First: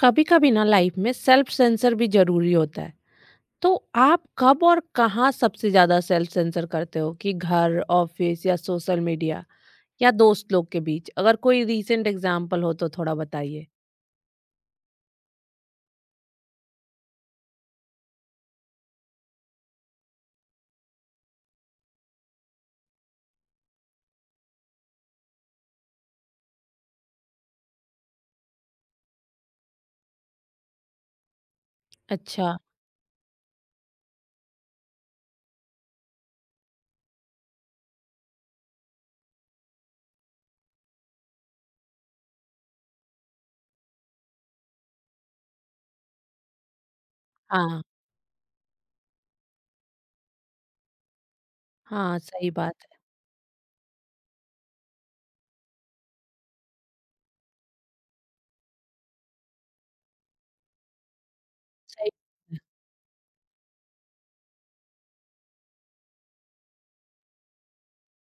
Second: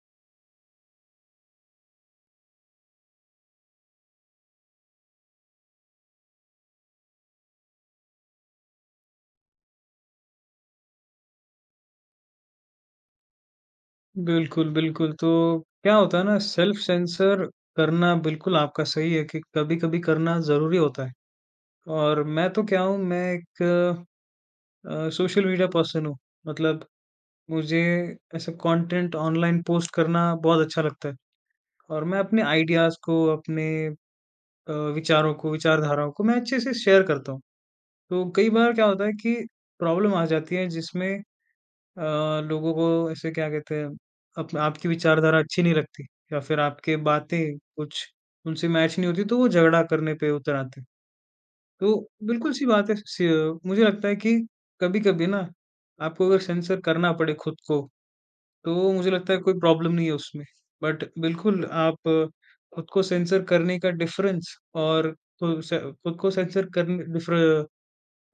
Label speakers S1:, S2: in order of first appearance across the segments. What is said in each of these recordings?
S1: कभी कभी ना लाइफ में सेल्फ सेंसर भी जरूरी होता है। तो आप कब और कहाँ सबसे ज्यादा सेल्फ सेंसर करते हो, कि घर, ऑफिस या सोशल मीडिया या दोस्त लोग के बीच? अगर कोई रीसेंट एग्जाम्पल हो तो थोड़ा बताइए।
S2: बिल्कुल, बिल्कुल। तो क्या होता है ना, सेल्फ सेंसर करना बिल्कुल आपका सही है कि कभी-कभी करना ज़रूरी होता है। और मैं तो क्या हूँ, मैं एक सोशल मीडिया पर्सन हूँ। मतलब मुझे ऐसा कंटेंट ऑनलाइन पोस्ट करना बहुत अच्छा लगता है। और मैं अपने
S1: अच्छा।
S2: आइडियाज़ को, अपने विचारों को, विचारधाराओं को मैं अच्छे से शेयर करता हूँ। तो कई बार क्या होता है कि प्रॉब्लम आ जाती है, जिसमें अ, लोगों को ऐसे क्या कहते हैं, अप आपकी विचारधारा अच्छी नहीं लगती, या फिर आपके बातें
S1: हाँ।
S2: कुछ उनसे मैच नहीं होती, तो वो झगड़ा करने पे उतर आते हैं। तो
S1: हाँ सही
S2: बिल्कुल-सी
S1: बात
S2: बात है।
S1: है।
S2: स मुझे लगता है कि कभी-कभी ना, आपको अगर सेंसर करना पड़े खुद को, तो मुझे लगता है कोई प्रॉब्लम नहीं है उसमें। बट बिल्कुल, आप
S1: सही बात है।
S2: खुद को सेंसर करने का डिफरेंस और खुद से खुद को सेंसर करने डिफर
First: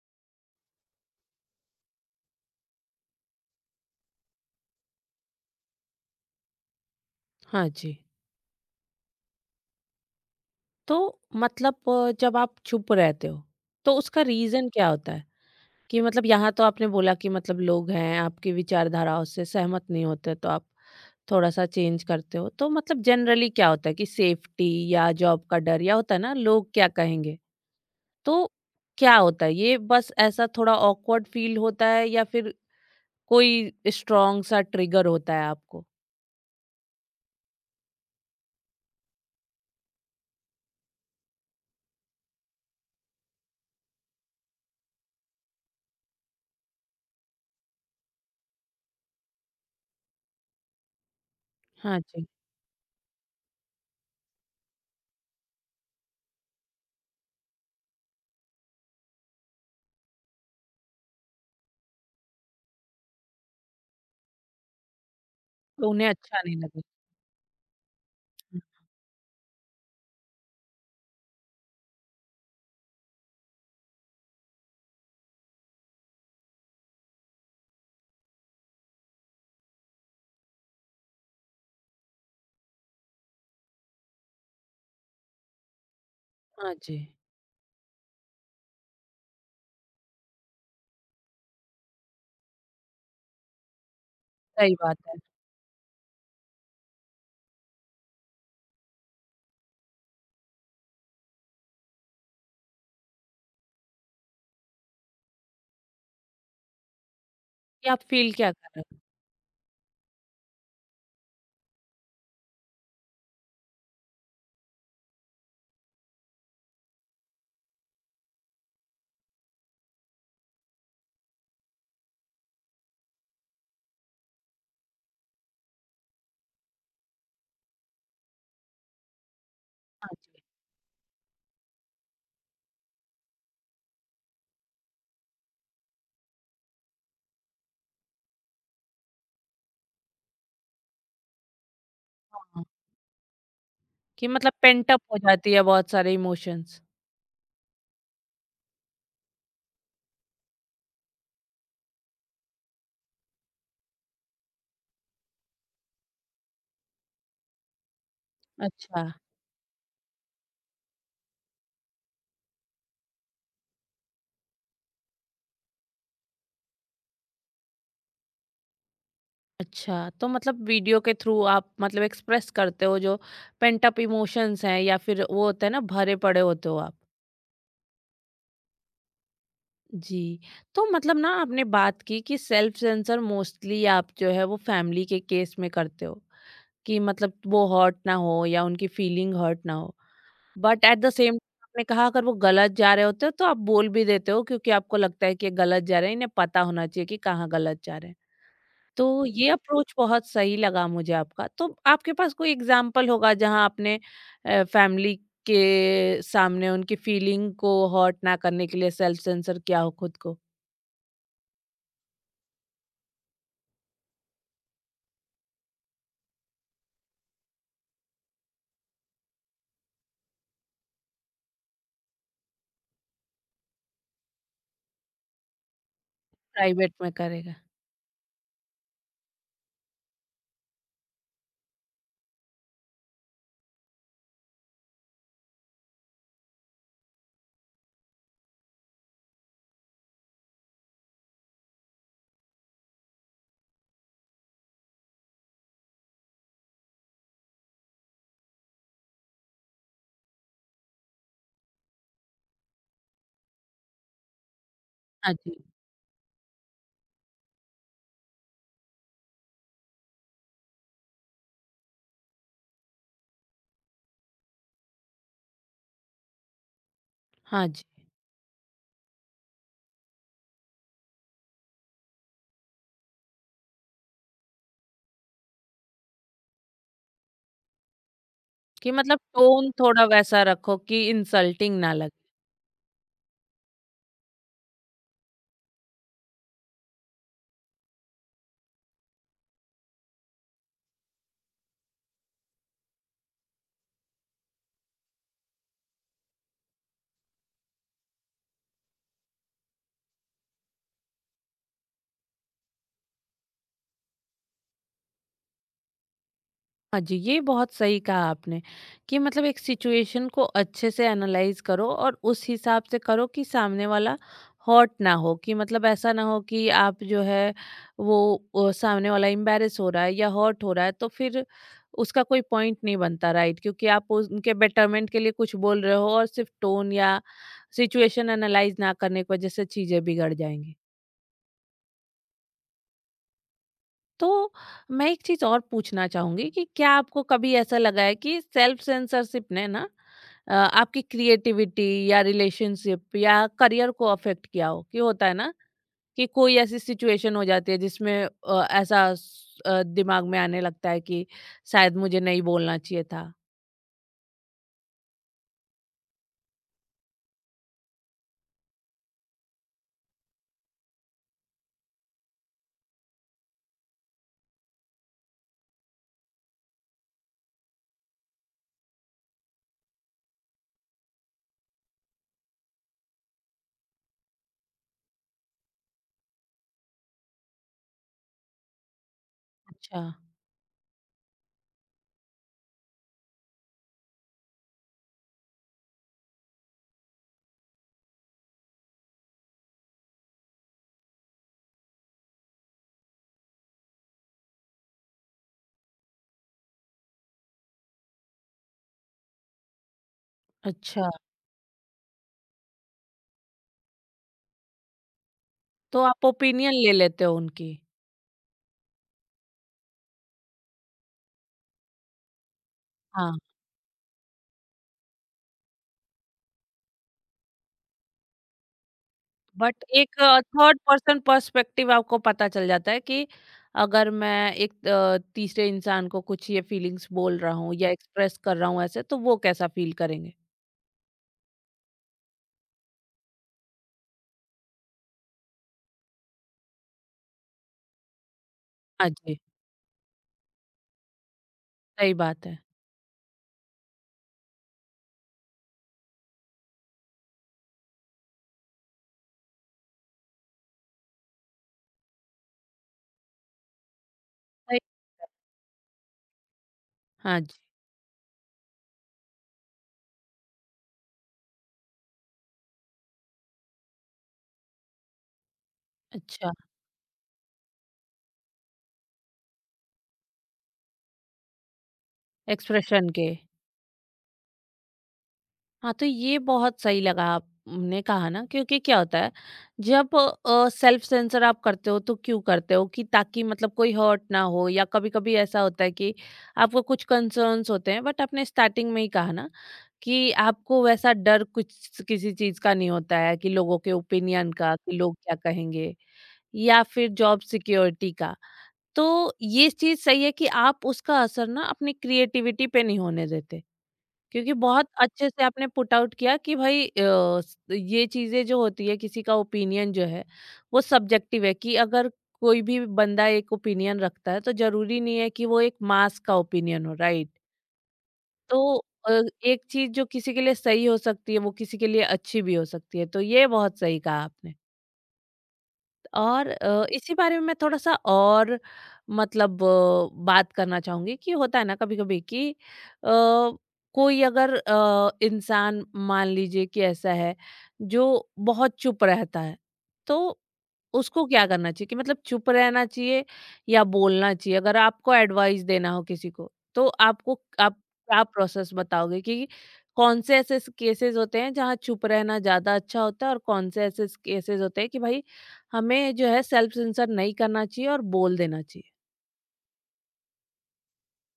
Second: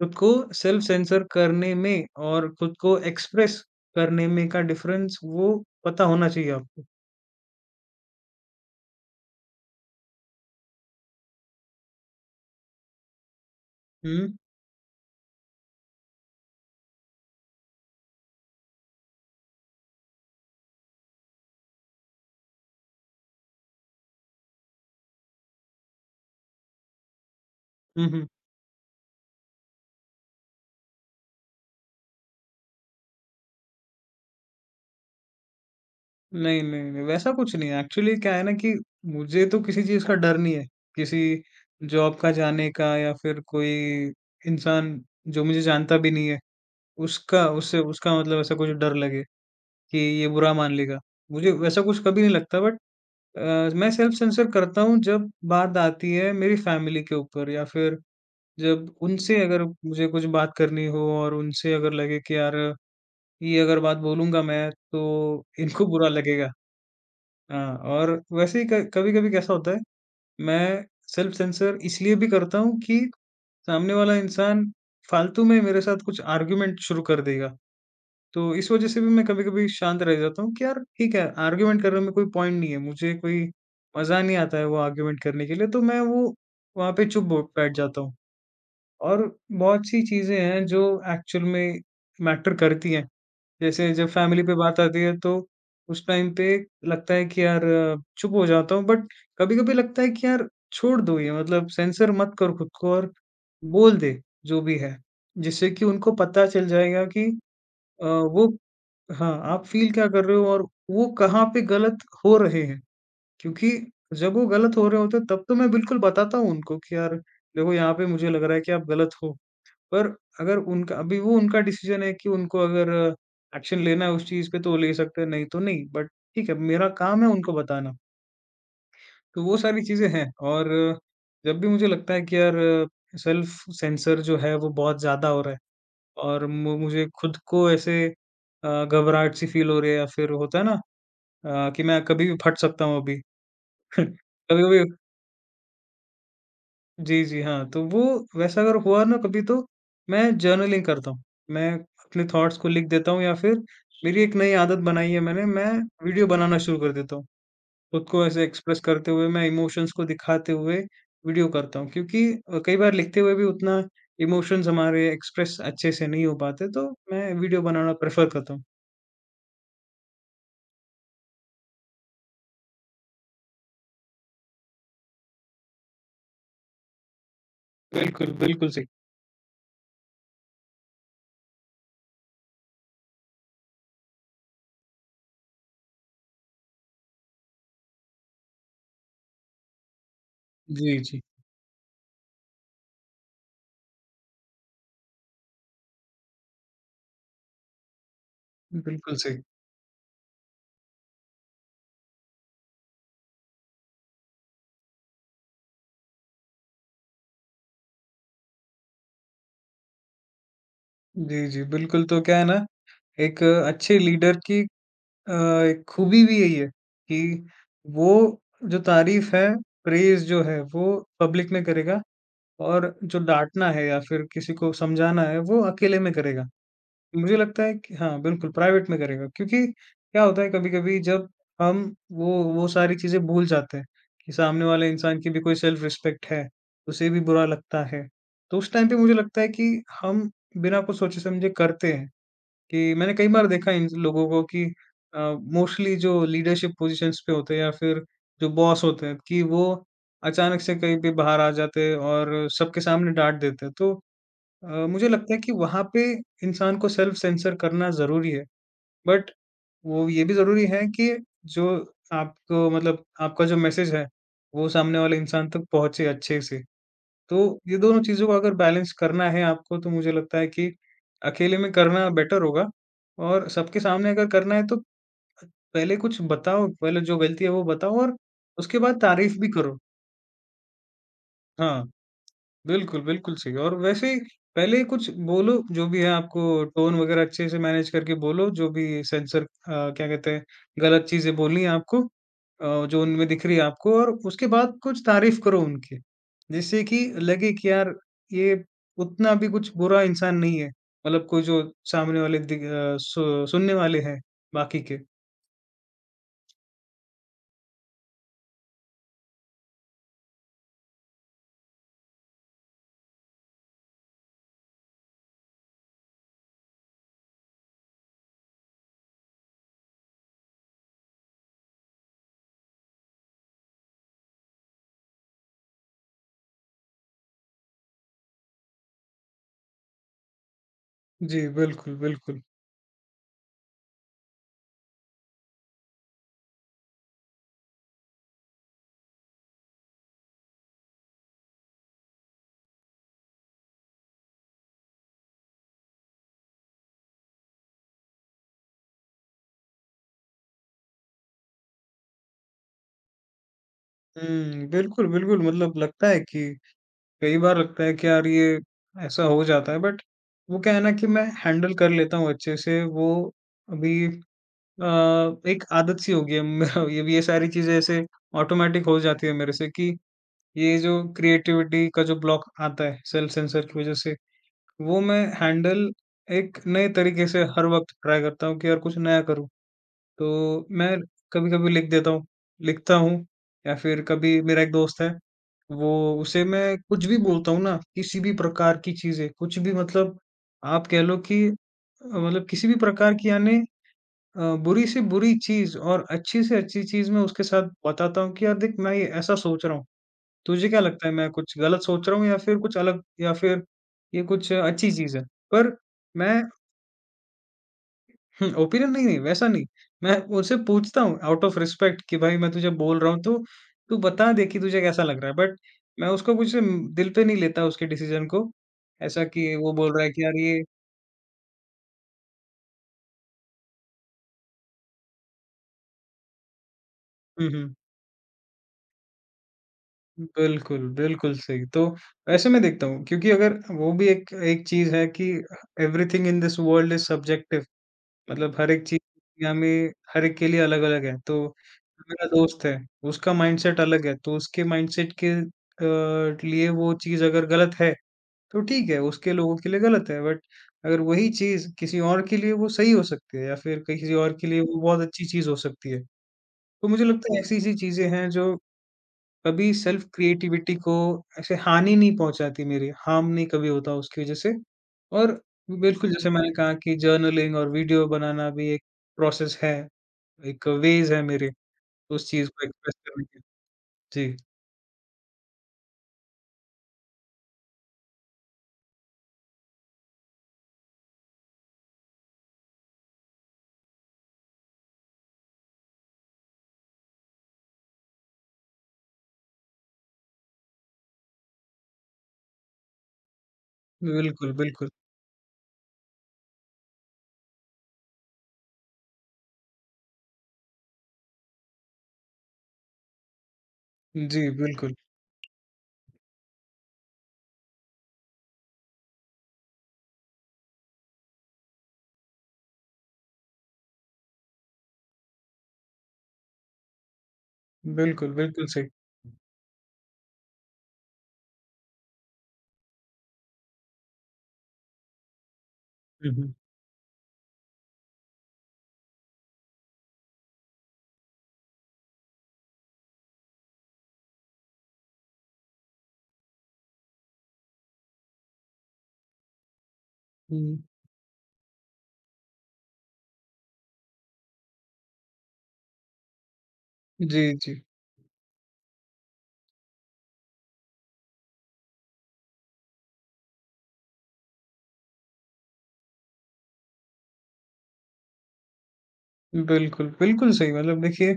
S2: खुद को सेल्फ सेंसर करने में और खुद को एक्सप्रेस करने में का डिफरेंस वो पता होना चाहिए आपको।
S1: हाँ जी। तो मतलब जब आप चुप रहते हो तो उसका
S2: हुँ,
S1: रीजन क्या होता है? कि मतलब यहाँ तो आपने बोला कि मतलब लोग हैं आपकी विचारधाराओं से सहमत नहीं होते तो आप थोड़ा सा चेंज करते हो। तो मतलब जनरली क्या होता है कि सेफ्टी या जॉब का डर, या होता है ना लोग क्या कहेंगे?
S2: हुँ, हुँ।
S1: तो क्या होता है, ये बस ऐसा थोड़ा ऑकवर्ड फील होता है या फिर कोई स्ट्रॉन्ग सा ट्रिगर होता है आपको?
S2: नहीं, नहीं, नहीं, वैसा कुछ नहीं है। एक्चुअली क्या है ना, कि मुझे तो किसी चीज़ का डर नहीं है। किसी जॉब का जाने का, या फिर कोई इंसान जो मुझे जानता भी नहीं है, उसका मतलब ऐसा कुछ डर लगे कि ये बुरा मान लेगा। मुझे वैसा
S1: हाँ
S2: कुछ कभी
S1: जी।
S2: नहीं लगता। बट मैं सेल्फ सेंसर करता हूँ जब बात आती है मेरी फैमिली के ऊपर, या फिर जब उनसे अगर मुझे कुछ बात करनी हो और उनसे अगर लगे कि यार, ये अगर बात बोलूँगा मैं, तो इनको
S1: तो
S2: बुरा
S1: उन्हें अच्छा
S2: लगेगा।
S1: नहीं लगे।
S2: हाँ, और वैसे
S1: हाँ।
S2: ही क कभी-कभी कैसा होता है, मैं सेल्फ सेंसर इसलिए भी करता हूँ कि सामने वाला इंसान फालतू में मेरे साथ कुछ आर्गुमेंट शुरू कर देगा। तो इस वज़ह से भी मैं कभी-कभी शांत रह जाता हूँ कि यार ठीक है, आर्गुमेंट करने में कोई पॉइंट नहीं है, मुझे कोई मज़ा नहीं आता है वो आर्गुमेंट करने के लिए, तो मैं वो
S1: हाँ
S2: वहाँ
S1: जी।
S2: पे चुप ब बैठ जाता हूँ। और बहुत सी चीज़ें हैं जो एक्चुअल में मैटर करती हैं। जैसे जब फैमिली पे
S1: सही
S2: बात
S1: बात
S2: आती
S1: है।
S2: है, तो उस टाइम पे लगता है कि यार, चुप हो जाता हूँ। बट कभी-कभी लगता है कि यार, छोड़ दो ये, मतलब सेंसर मत करो खुद को, और बोल दे जो भी है। जिससे कि उनको पता चल जाएगा कि
S1: कि आप फील
S2: वो,
S1: क्या कर रहे हो।
S2: हाँ, आप फ़ील क्या कर रहे हो और वो कहाँ पे गलत हो रहे हैं। क्योंकि जब वो गलत हो रहे होते हैं, तब तो मैं बिल्कुल बताता हूँ उनको कि यार, देखो यहाँ पे मुझे लग रहा है कि आप गलत हो। पर अगर उनका अभी वो उनका डिसीजन है कि उनको अगर एक्शन लेना है उस चीज़ पे, तो वो ले सकते हैं, नहीं तो नहीं। बट ठीक है, मेरा काम है उनको बताना। तो वो सारी चीज़ें
S1: हाँ
S2: हैं।
S1: जी।
S2: और जब भी मुझे लगता है कि यार, सेल्फ सेंसर जो है वो बहुत ज़्यादा हो रहा है और मु मुझे खुद को ऐसे घबराहट सी फील हो रही है, या फिर होता है ना कि मैं कभी भी फट
S1: हाँ।
S2: सकता हूँ अभी।
S1: कि मतलब
S2: कभी-कभी,
S1: पेंट अप हो जाती है बहुत सारे इमोशंस।
S2: जी, जी, हाँ, तो वो वैसा अगर हुआ ना कभी, तो मैं जर्नलिंग करता हूँ। मैं अपने थॉट्स को लिख देता हूँ, या फिर मेरी एक नई आदत बनाई है मैंने, मैं वीडियो बनाना शुरू कर देता हूँ। खुद को ऐसे एक्सप्रेस
S1: अच्छा।
S2: करते हुए, मैं इमोशंस को दिखाते हुए वीडियो करता हूँ, क्योंकि कई बार लिखते हुए भी उतना इमोशंस हमारे एक्सप्रेस अच्छे से नहीं हो पाते, तो मैं वीडियो बनाना प्रेफ़र करता हूँ।
S1: अच्छा, तो मतलब वीडियो के थ्रू आप मतलब एक्सप्रेस करते हो जो पेंट अप इमोशंस हैं, या फिर वो होता है ना भरे पड़े होते हो आप।
S2: बिल्कुल, बिल्कुल सही।
S1: जी। तो मतलब ना आपने बात की कि सेल्फ सेंसर मोस्टली आप जो है वो फैमिली के केस में करते हो, कि मतलब वो हर्ट ना हो या उनकी फीलिंग हर्ट ना हो। बट
S2: जी,
S1: एट द
S2: जी,
S1: सेम आपने कहा अगर वो गलत जा रहे होते हो तो आप बोल भी देते हो, क्योंकि आपको लगता है कि ये गलत जा रहे हैं, इन्हें पता होना चाहिए कि कहाँ गलत जा रहे हैं।
S2: बिल्कुल
S1: तो
S2: सही।
S1: ये अप्रोच बहुत सही लगा मुझे आपका। तो आपके पास कोई एग्ज़ाम्पल होगा जहाँ आपने फैमिली के सामने उनकी फीलिंग को हर्ट ना करने के लिए सेल्फ सेंसर किया हो खुद को?
S2: जी, जी, बिल्कुल। तो क्या है ना, एक अच्छे लीडर की अ, एक खूबी भी यही है कि वो जो तारीफ है, प्रेज़ जो है वो पब्लिक में करेगा, और जो डाँटना है या फिर किसी को समझाना है वो अकेले में करेगा।
S1: प्राइवेट में
S2: मुझे
S1: करेगा।
S2: लगता है कि हाँ, बिल्कुल प्राइवेट में करेगा, क्योंकि क्या होता है, कभी-कभी जब हम वो सारी चीज़ें भूल जाते हैं कि सामने वाले इंसान की भी कोई सेल्फ़ रिस्पेक्ट है, उसे भी बुरा लगता है। तो उस टाइम पे मुझे लगता है कि हम बिना कुछ सोचे-समझे करते हैं। कि मैंने कई बार देखा इन लोगों को, कि मोस्टली जो लीडरशिप पोजीशंस पे होते हैं, या फिर जो बॉस होते हैं, कि वो अचानक से कहीं पे बाहर आ जाते हैं और सबके सामने डांट देते हैं, तो मुझे
S1: हाँ
S2: लगता है कि
S1: जी,
S2: वहां पे इंसान को सेल्फ सेंसर करना जरूरी है। बट वो ये भी जरूरी है कि जो आपको, मतलब आपका जो मैसेज है, वो सामने वाले इंसान तक पहुंचे अच्छे से। तो
S1: हाँ
S2: ये
S1: जी।
S2: दोनों चीज़ों को अगर बैलेंस करना है आपको, तो मुझे लगता है कि अकेले में करना बेटर होगा। और सबके सामने अगर करना है, तो पहले कुछ बताओ, पहले जो गलती है वो बताओ, और उसके
S1: कि
S2: बाद
S1: मतलब
S2: तारीफ़ भी
S1: टोन
S2: करो।
S1: थोड़ा वैसा रखो कि इंसल्टिंग
S2: हाँ।
S1: ना लगे।
S2: बिल्कुल, बिल्कुल सही। और वैसे ही पहले कुछ बोलो, जो भी है आपको, टोन वगैरह अच्छे से मैनेज करके बोलो, जो भी सेंसर, क्या कहते हैं, गलत चीज़ें बोलनी है आपको, जो उनमें दिख रही है आपको, और उसके बाद कुछ तारीफ़ करो उनकी, जिससे कि लगे कि यार, ये उतना भी कुछ बुरा इंसान नहीं है, मतलब कोई जो सामने वाले दिख अ, सु सुनने वाले हैं बाकी के।
S1: हाँ जी, ये बहुत सही कहा आपने कि मतलब एक सिचुएशन को अच्छे से एनालाइज करो और उस हिसाब से करो कि सामने वाला हॉट ना हो। कि मतलब ऐसा ना हो कि आप जो है वो सामने वाला एम्बेरस हो रहा है या हॉट हो रहा है, तो फिर उसका कोई पॉइंट नहीं बनता राइट, क्योंकि आप उनके बेटरमेंट के लिए कुछ बोल रहे हो, और सिर्फ टोन या सिचुएशन एनालाइज ना करने की वजह से चीज़ें बिगड़ जाएंगी।
S2: जी, बिल्कुल, बिल्कुल।
S1: तो मैं एक चीज और पूछना चाहूंगी कि क्या आपको कभी ऐसा लगा है कि सेल्फ सेंसरशिप ने ना आपकी क्रिएटिविटी या रिलेशनशिप या करियर को अफेक्ट किया हो? कि होता है ना कि कोई ऐसी सिचुएशन हो जाती है जिसमें दिमाग में आने लगता है कि शायद मुझे नहीं बोलना चाहिए था।
S2: हुँ, बिल्कुल, बिल्कुल। मतलब लगता है कि कई बार लगता है कि यार, ये ऐसा हो जाता है। बट वो क्या है ना, कि मैं हैंडल कर लेता हूँ अच्छे से वो। अभी अ, एक आदत सी हो गई है मेरा, ये भी, ये सारी चीजें ऐसे ऑटोमेटिक हो जाती है मेरे से कि ये जो क्रिएटिविटी का जो ब्लॉक आता है सेल्फ सेंसर की वजह से, वो मैं हैंडल एक नए तरीके से हर वक्त ट्राई करता हूँ कि यार कुछ नया करूँ।
S1: अच्छा।
S2: तो मैं कभी-कभी लिख देता हूँ, लिखता हूँ, या फिर कभी, मेरा एक दोस्त है, वो, उसे मैं कुछ भी बोलता हूँ ना, किसी भी प्रकार की चीज़ें, कुछ भी, मतलब आप कह लो कि मतलब किसी भी प्रकार की, यानी बुरी से बुरी चीज़ और अच्छी से अच्छी चीज़ मैं उसके साथ बताता हूँ कि यार देख, मैं ये ऐसा सोच रहा हूँ, तुझे क्या लगता
S1: अच्छा,
S2: है, मैं कुछ गलत सोच रहा हूँ या फिर कुछ अलग, या फिर ये कुछ अच्छी चीज़ है? पर
S1: तो आप
S2: मैं,
S1: ओपिनियन ले लेते हो उनकी।
S2: ओपिनियन नहीं, नहीं, वैसा नहीं। मैं उनसे पूछता हूँ आउट ऑफ रिस्पेक्ट, कि भाई, मैं तुझे बोल रहा हूँ तो तू बता दे कि तुझे कैसा लग रहा है। बट मैं उसको कुछ दिल पे नहीं लेता, उसके डिसीज़न को। ऐसा कि वो
S1: बट
S2: बोल रहा है
S1: एक
S2: कि यार ये,
S1: थर्ड पर्सन पर्सपेक्टिव आपको पता चल जाता है कि अगर मैं एक तीसरे इंसान को कुछ ये फीलिंग्स बोल
S2: हुँ,
S1: रहा
S2: हुँ।
S1: हूँ या एक्सप्रेस कर रहा हूँ ऐसे, तो वो कैसा फील करेंगे।
S2: बिल्कुल, बिल्कुल सही। तो वैसे मैं देखता हूँ, क्योंकि अगर वो भी एक एक चीज़ है कि everything in this world is subjective. मतलब हर एक चीज़
S1: हाँ जी,
S2: दुनिया में हर एक के लिए अलग-अलग है। तो
S1: सही
S2: मेरा
S1: बात है।
S2: दोस्त है, उसका माइंडसेट अलग है, तो उसके माइंडसेट के लिए वो चीज़ अगर गलत है, तो ठीक है, उसके लोगों के लिए गलत है। बट अगर वही चीज़ किसी और के लिए वो सही हो सकती है, या फिर किसी और के लिए वो
S1: सही।
S2: बहुत अच्छी चीज़ हो सकती है। तो मुझे लगता है
S1: हाँ जी।
S2: ऐसी-सी चीज़ें हैं जो कभी सेल्फ क्रिएटिविटी को ऐसे हानि नहीं पहुँचाती मेरी, हार्म नहीं कभी होता उसकी वज़ह से। और बिल्कुल, जैसे मैंने
S1: अच्छा।
S2: कहा, कि जर्नलिंग और वीडियो बनाना भी एक प्रोसेस है, एक वेज़ है मेरे उस चीज़ को एक्सप्रेस
S1: एक्सप्रेशन
S2: करने
S1: के।
S2: के। जी,
S1: हाँ, तो ये बहुत सही लगा, आपने कहा ना, क्योंकि क्या होता है जब सेल्फ सेंसर आप करते हो तो क्यों करते हो? कि ताकि मतलब कोई हर्ट ना हो, या कभी-कभी ऐसा होता है कि आपको कुछ कंसर्न्स होते हैं। बट आपने स्टार्टिंग में ही कहा ना कि आपको वैसा डर कुछ किसी चीज का नहीं होता है, कि लोगों के
S2: बिल्कुल,
S1: ओपिनियन का,
S2: बिल्कुल।
S1: कि लोग क्या कहेंगे या फिर जॉब सिक्योरिटी का। तो ये चीज सही है कि आप उसका असर ना अपनी क्रिएटिविटी पे नहीं होने देते,
S2: जी,
S1: क्योंकि बहुत
S2: बिल्कुल।
S1: अच्छे से आपने पुट आउट किया कि भाई ये चीजें जो होती है, किसी का ओपिनियन जो है वो सब्जेक्टिव है। कि अगर कोई भी बंदा एक ओपिनियन रखता है, तो जरूरी नहीं है कि वो एक मास का ओपिनियन हो, राइट?
S2: बिल्कुल, बिल्कुल
S1: तो
S2: सही।
S1: एक चीज जो किसी के लिए सही हो सकती है वो किसी के लिए अच्छी भी हो सकती है, तो ये बहुत सही कहा आपने।
S2: हुँ,
S1: और
S2: हुँ।
S1: इसी बारे में मैं थोड़ा-सा और मतलब बात करना चाहूँगी कि होता है ना कभी-कभी कि कोई अगर इंसान मान लीजिए कि ऐसा है जो बहुत चुप रहता है, तो
S2: हुँ,
S1: उसको क्या करना चाहिए? कि मतलब चुप रहना चाहिए या बोलना चाहिए? अगर आपको एडवाइस देना हो किसी को, तो आपको
S2: जी,
S1: आप
S2: जी।
S1: क्या प्रोसेस बताओगे कि कौन से ऐसे केसेस होते हैं जहाँ चुप रहना ज़्यादा अच्छा होता है, और कौन से ऐसे केसेस होते हैं कि भाई हमें जो है सेल्फ सेंसर नहीं करना चाहिए और बोल देना चाहिए?
S2: बिल्कुल, बिल्कुल सही। मतलब देखिए,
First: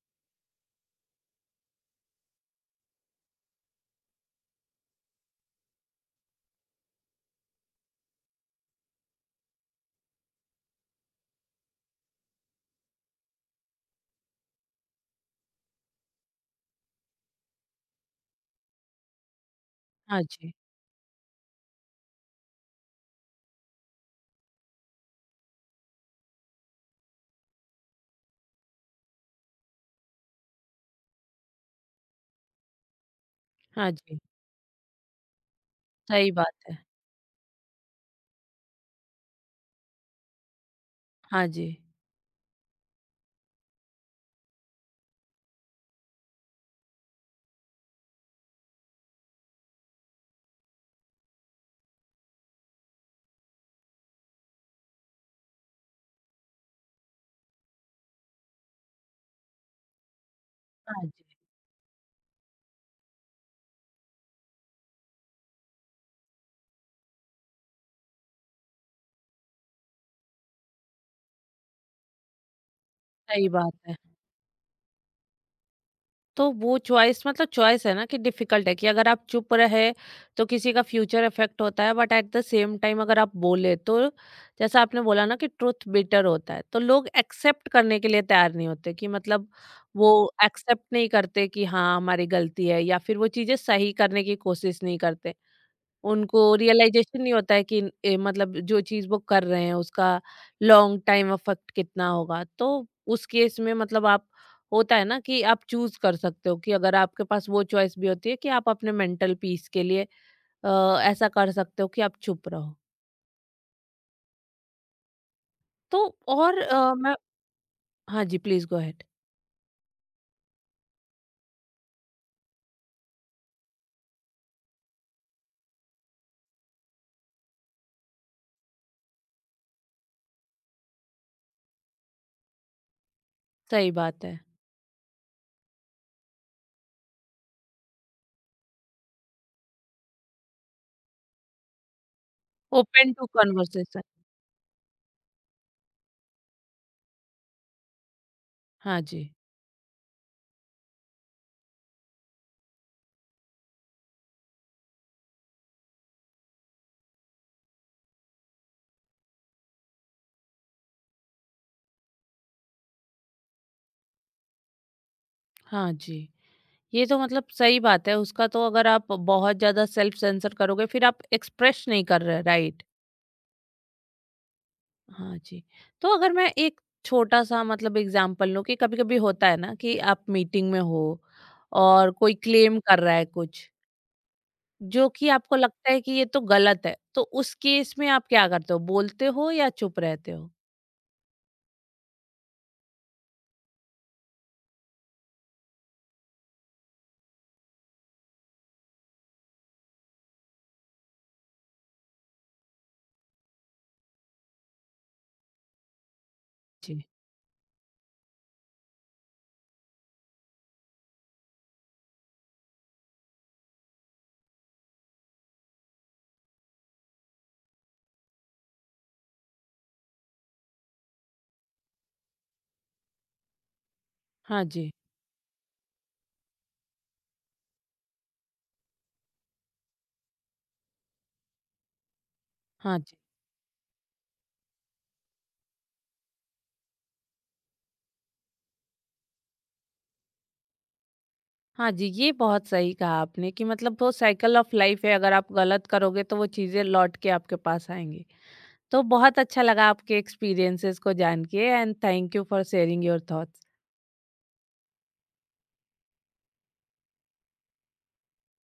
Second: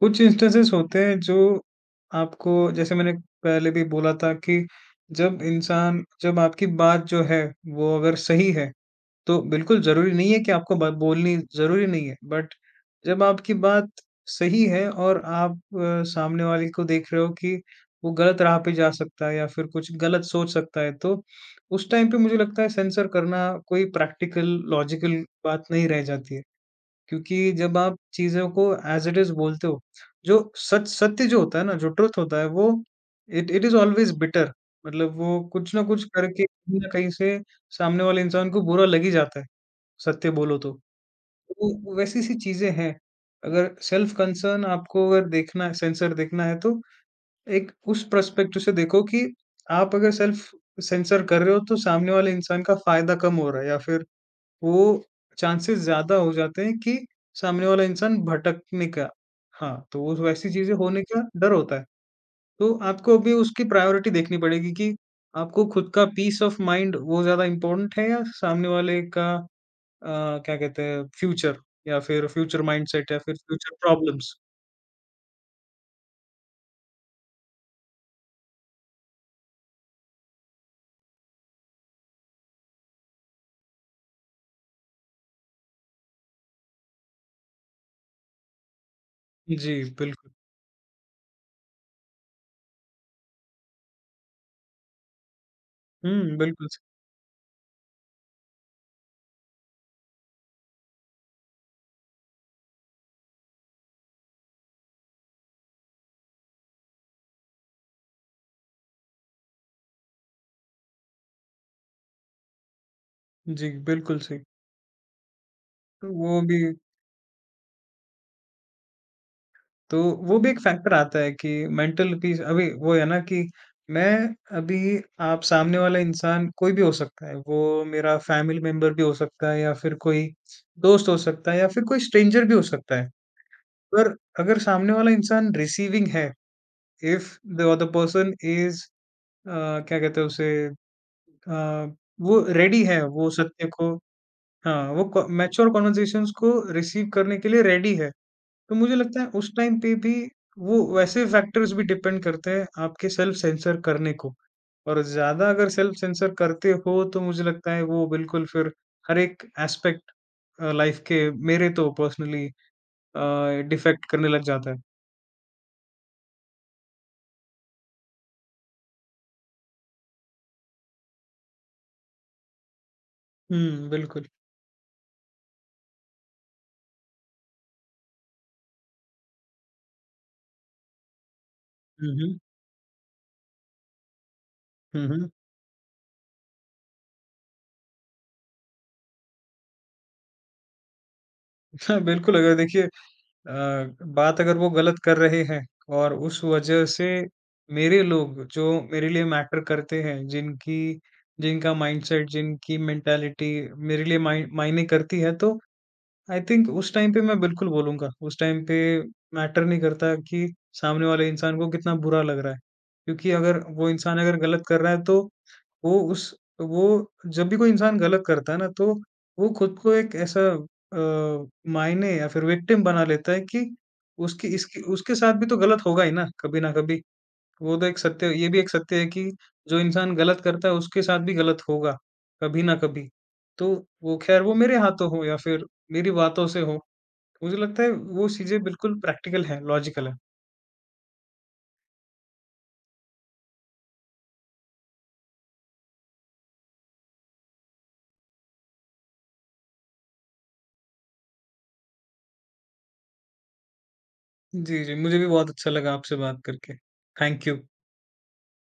S2: कुछ इंस्टेंसेस होते हैं जो आपको, जैसे मैंने पहले भी बोला था कि, जब आपकी बात जो है, वो अगर सही है, तो बिल्कुल ज़रूरी नहीं है कि आपको ब बोलनी ज़रूरी नहीं है। बट जब आपकी बात सही है और आप सामने वाले को देख रहे हो कि वो गलत राह पे जा सकता है, या फिर कुछ
S1: हाँ
S2: गलत सोच
S1: जी,
S2: सकता है, तो उस टाइम पे मुझे लगता है सेंसर करना कोई प्रैक्टिकल, लॉजिकल बात नहीं रह जाती है। क्योंकि जब आप चीज़ों को एज़ इट इज़ बोलते हो, जो सच सत्य जो होता है ना, जो ट्रुथ होता है, वो इट इट इज़
S1: हाँ
S2: ऑल्वेज़
S1: जी,
S2: बिटर। मतलब वो कुछ ना कुछ
S1: सही
S2: करके
S1: बात है।
S2: कहीं न कहीं से सामने वाले इंसान को बुरा लग ही जाता है, सत्य बोलो तो।
S1: हाँ जी,
S2: तो वैसी-सी चीज़ें हैं। अगर सेल्फ कंसर्न आपको, अगर देखना है, सेंसर देखना है, तो एक उस पर्सपेक्टिव से देखो कि आप अगर सेल्फ सेंसर कर रहे हो, तो सामने वाले इंसान का फ़ायदा कम हो रहा है, या फिर वो चांसेस ज़्यादा हो जाते हैं कि सामने वाला इंसान भटकने का, हाँ, तो वो वैसी चीज़ें होने
S1: हाँ
S2: का
S1: जी,
S2: डर होता है। तो आपको अभी उसकी प्रायोरिटी देखनी पड़ेगी, कि आपको खुद का पीस ऑफ माइंड वो ज़्यादा इम्पोर्टेंट है, या सामने वाले का अ, क्या कहते हैं, फ्यूचर, या फिर फ्यूचर माइंडसेट, या फिर
S1: सही बात
S2: फ्यूचर
S1: है।
S2: प्रॉब्लम्स।
S1: तो वो चॉइस, मतलब चॉइस है ना कि डिफिकल्ट है, कि अगर आप चुप रहे तो किसी का फ्यूचर इफेक्ट होता है, but at the same time अगर आप बोले तो जैसा आपने बोला ना कि ट्रुथ बिटर होता है, तो लोग एक्सेप्ट करने के लिए तैयार नहीं होते। कि मतलब
S2: जी,
S1: वो
S2: बिल्कुल।
S1: एक्सेप्ट नहीं करते कि हाँ हमारी गलती है, या फिर वो चीजें सही करने की कोशिश नहीं करते।
S2: हुँ,
S1: उनको
S2: बिल्कुल सही।
S1: रियलाइजेशन नहीं होता है कि ए, मतलब जो चीज़ वो कर रहे हैं उसका लॉन्ग टाइम इफेक्ट कितना होगा। तो उस केस में मतलब आप, होता है ना कि आप चूज कर सकते हो, कि अगर आपके पास वो चॉइस भी होती है कि आप अपने मेंटल पीस के लिए ऐसा कर सकते हो कि आप चुप रहो।
S2: जी, बिल्कुल सही।
S1: तो
S2: तो वो
S1: और
S2: भी
S1: मैं, हाँ जी प्लीज गो अहेड।
S2: तो वो भी एक फैक्टर आता है कि मेंटल पीस, अभी वो है ना कि, मैं अभी, आप, सामने वाला इंसान कोई भी हो सकता है, वो मेरा फैमिली मेंबर भी हो सकता है, या फिर कोई दोस्त हो सकता है, या फिर कोई स्ट्रेंजर भी हो सकता है।
S1: सही
S2: पर
S1: बात है।
S2: अगर सामने वाला इंसान रिसीविंग है, if the other person is, uh, क्या कहते हैं उसे, अ, वो रेडी है,
S1: ओपन टू
S2: वो सत्य को,
S1: कन्वर्सेशन।
S2: हाँ, वो क मैच्योर कन्वर्सेशंस को रिसीव करने के लिए रेडी है। तो मुझे
S1: हाँ
S2: लगता है
S1: जी।
S2: उस टाइम पे भी वो वैसे फैक्टर्स भी डिपेंड करते हैं आपके सेल्फ सेंसर करने को। और ज़्यादा अगर सेल्फ सेंसर करते हो, तो मुझे लगता है वो बिल्कुल फिर हर एक एस्पेक्ट लाइफ़ के, मेरे तो पर्सनली डिफ़ेक्ट करने लग जाता है।
S1: हाँ जी, ये तो मतलब सही बात है, उसका तो अगर आप बहुत ज्यादा सेल्फ सेंसर करोगे फिर आप एक्सप्रेस नहीं कर रहे, राइट?
S2: हुँ, बिल्कुल।
S1: हाँ जी। तो अगर मैं एक छोटा-सा मतलब एग्ज़ाम्पल लूँ, कि कभी-कभी होता है ना कि आप मीटिंग में हो और
S2: हुँ,
S1: कोई
S2: हुँ।
S1: क्लेम कर रहा है कुछ,
S2: हुँ,
S1: जो कि
S2: हुँ।
S1: आपको लगता है कि ये तो गलत है, तो उस केस में आप क्या करते हो? बोलते हो या चुप रहते हो?
S2: हाँ, बिल्कुल, अगर देखिए बात अगर वो गलत कर रहे हैं और उस वजह से मेरे लोग जो मेरे लिए मैटर करते हैं, जिनकी जिनका माइंडसेट, जिनकी मेंटालिटी मेरे लिए मायने करती है, तो आई थिंक उस
S1: जी।
S2: टाइम पे मैं बिल्कुल बोलूँगा। उस टाइम पे मैटर नहीं करता कि सामने वाले इंसान को कितना बुरा लग रहा है। क्योंकि अगर वो इंसान अगर गलत कर रहा है, तो वो उस वो जब भी कोई इंसान गलत करता है ना, तो वो खुद को एक ऐसा अ, मायने या फिर विक्टिम बना लेता है कि उसकी
S1: हाँ
S2: इसकी
S1: जी।
S2: उसके साथ भी तो गलत होगा ही ना, कभी ना कभी। वो तो एक सत्य, ये भी एक सत्य है, कि जो इंसान गलत करता है, उसके साथ भी गलत होगा, कभी ना
S1: हाँ
S2: कभी।
S1: जी।
S2: तो वो ख़ैर वो मेरे हाथों हो, या फिर मेरी बातों से हो, मुझे लगता है वो चीज़ें बिल्कुल प्रैक्टिकल हैं, लॉजिकल हैं।
S1: हाँ जी, ये बहुत सही कहा आपने कि मतलब वो साइकिल ऑफ लाइफ़ है, अगर आप गलत करोगे तो वो चीज़ें लौट के आपके पास आएँगी। तो बहुत अच्छा लगा आपके एक्सपीरियंसेस को जान के, and thank you for sharing your thoughts.
S2: जी, जी, मुझे भी बहुत अच्छा लगा आपसे बात करके। Thank you.